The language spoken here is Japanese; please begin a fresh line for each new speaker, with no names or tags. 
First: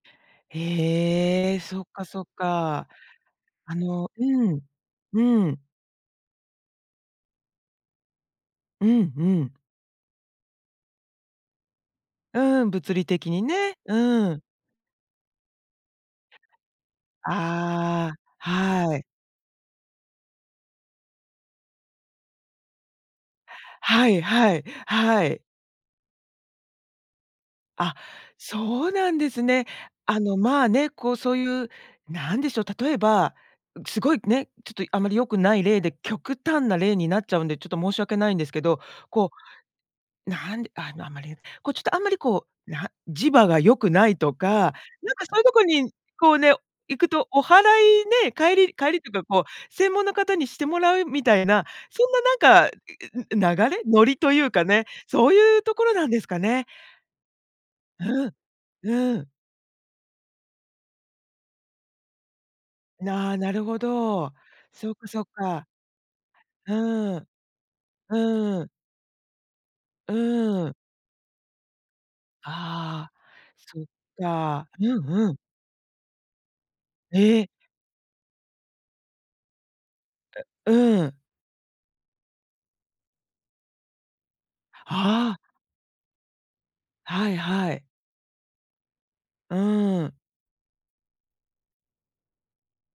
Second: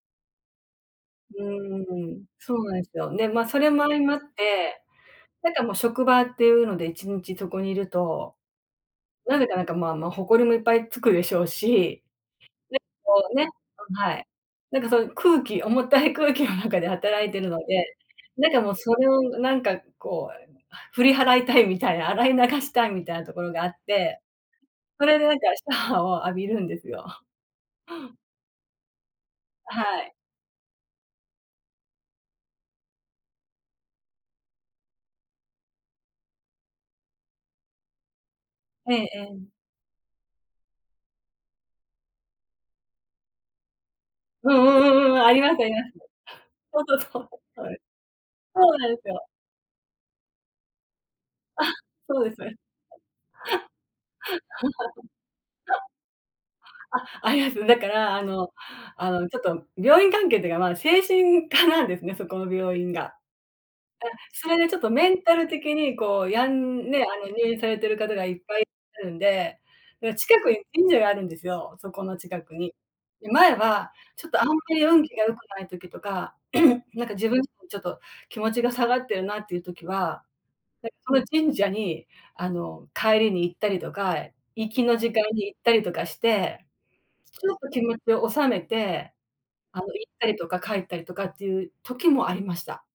う
へえ、そっか
ー
そ
ん、
っ
そうなん
か。
ですよ。で、ま、それ
あ
も相
の
まっ
うん、
て、
う
なん
ん。
かもう職場っていうので、1日そこに居ると、
うんう
なぜ
ん。
かなんか、まあまあ、ほこりもいっぱい付くでしょうし、
うん、物理
なんこ
的
う
に
ね
ね。
うん、はい、
うん。
なんかそういう空気重たい空気の中で働いているので、
ああ、
なんかもうそ
はい。
れを、なんかこう振り払いたいみたいな、洗い流したいみたいなところがあっ
は
て、
いはい、
それ
は
でなん
い。
かシャワー を浴びるんですよ。
あ、そうなんですね。
あ、はい。
あの、まあね、こう、そういう、なんでしょう、例えば、ん、すごいね、ちょっとあまり良くない例で、極端な例になっちゃうんで、ちょっと申し訳ないんですけど、
ええ
こ
ええ。
う、なんであのあまりこうちょっとあんまりこう、な磁場が良くないとか、
うんう
なん
んうんうん、
か
あ
そう
り
いう
ま
と
す
こ
ありま
に、
す。
こうね、
ほんと
行く
その
とお
通り
祓いね、帰り、
そうな
帰
んで
り
す
というか
よ。
こう、専門の方にしてもらうみたい
あ、
な、そんな
そうですね。
なんか、いい、う、流れノリというかね、そういうとこ ろなんですかね？
あ、ありますね。だからあ
うん。
の、あ
う
の
ん。
ちょっと病院関係っていうか、ま、精神科なんですね、そこの病院が。あ、
ななるほど。
それでちょっと
そっか
メ
そ
ン
っ
タル
か。
的にこうやんね、
う
あの
ん。
入院されてる方がいっぱい、
う
し
ん。
ゃるんで。で、近くに
うん。
神社があるんですよ、そこの近くに。
ああ、
で、前
そっ
は、ちょっとあんま
か。
り
う
運
ん
気が
う
良く
ん。
ない時とか、なんか自分
え
も
え。
ちょっと気持ちが下がってるなっていう時は、
うう
だす
ん。
ごい神社に、あの帰りに行ったりとか、行きの時間
ああ。
に行ったりとかして、
はい
ちょっと
は
気
い。
持ちを収めて、あの行
うん。
ったりとか帰ったりとかっていう時もありました。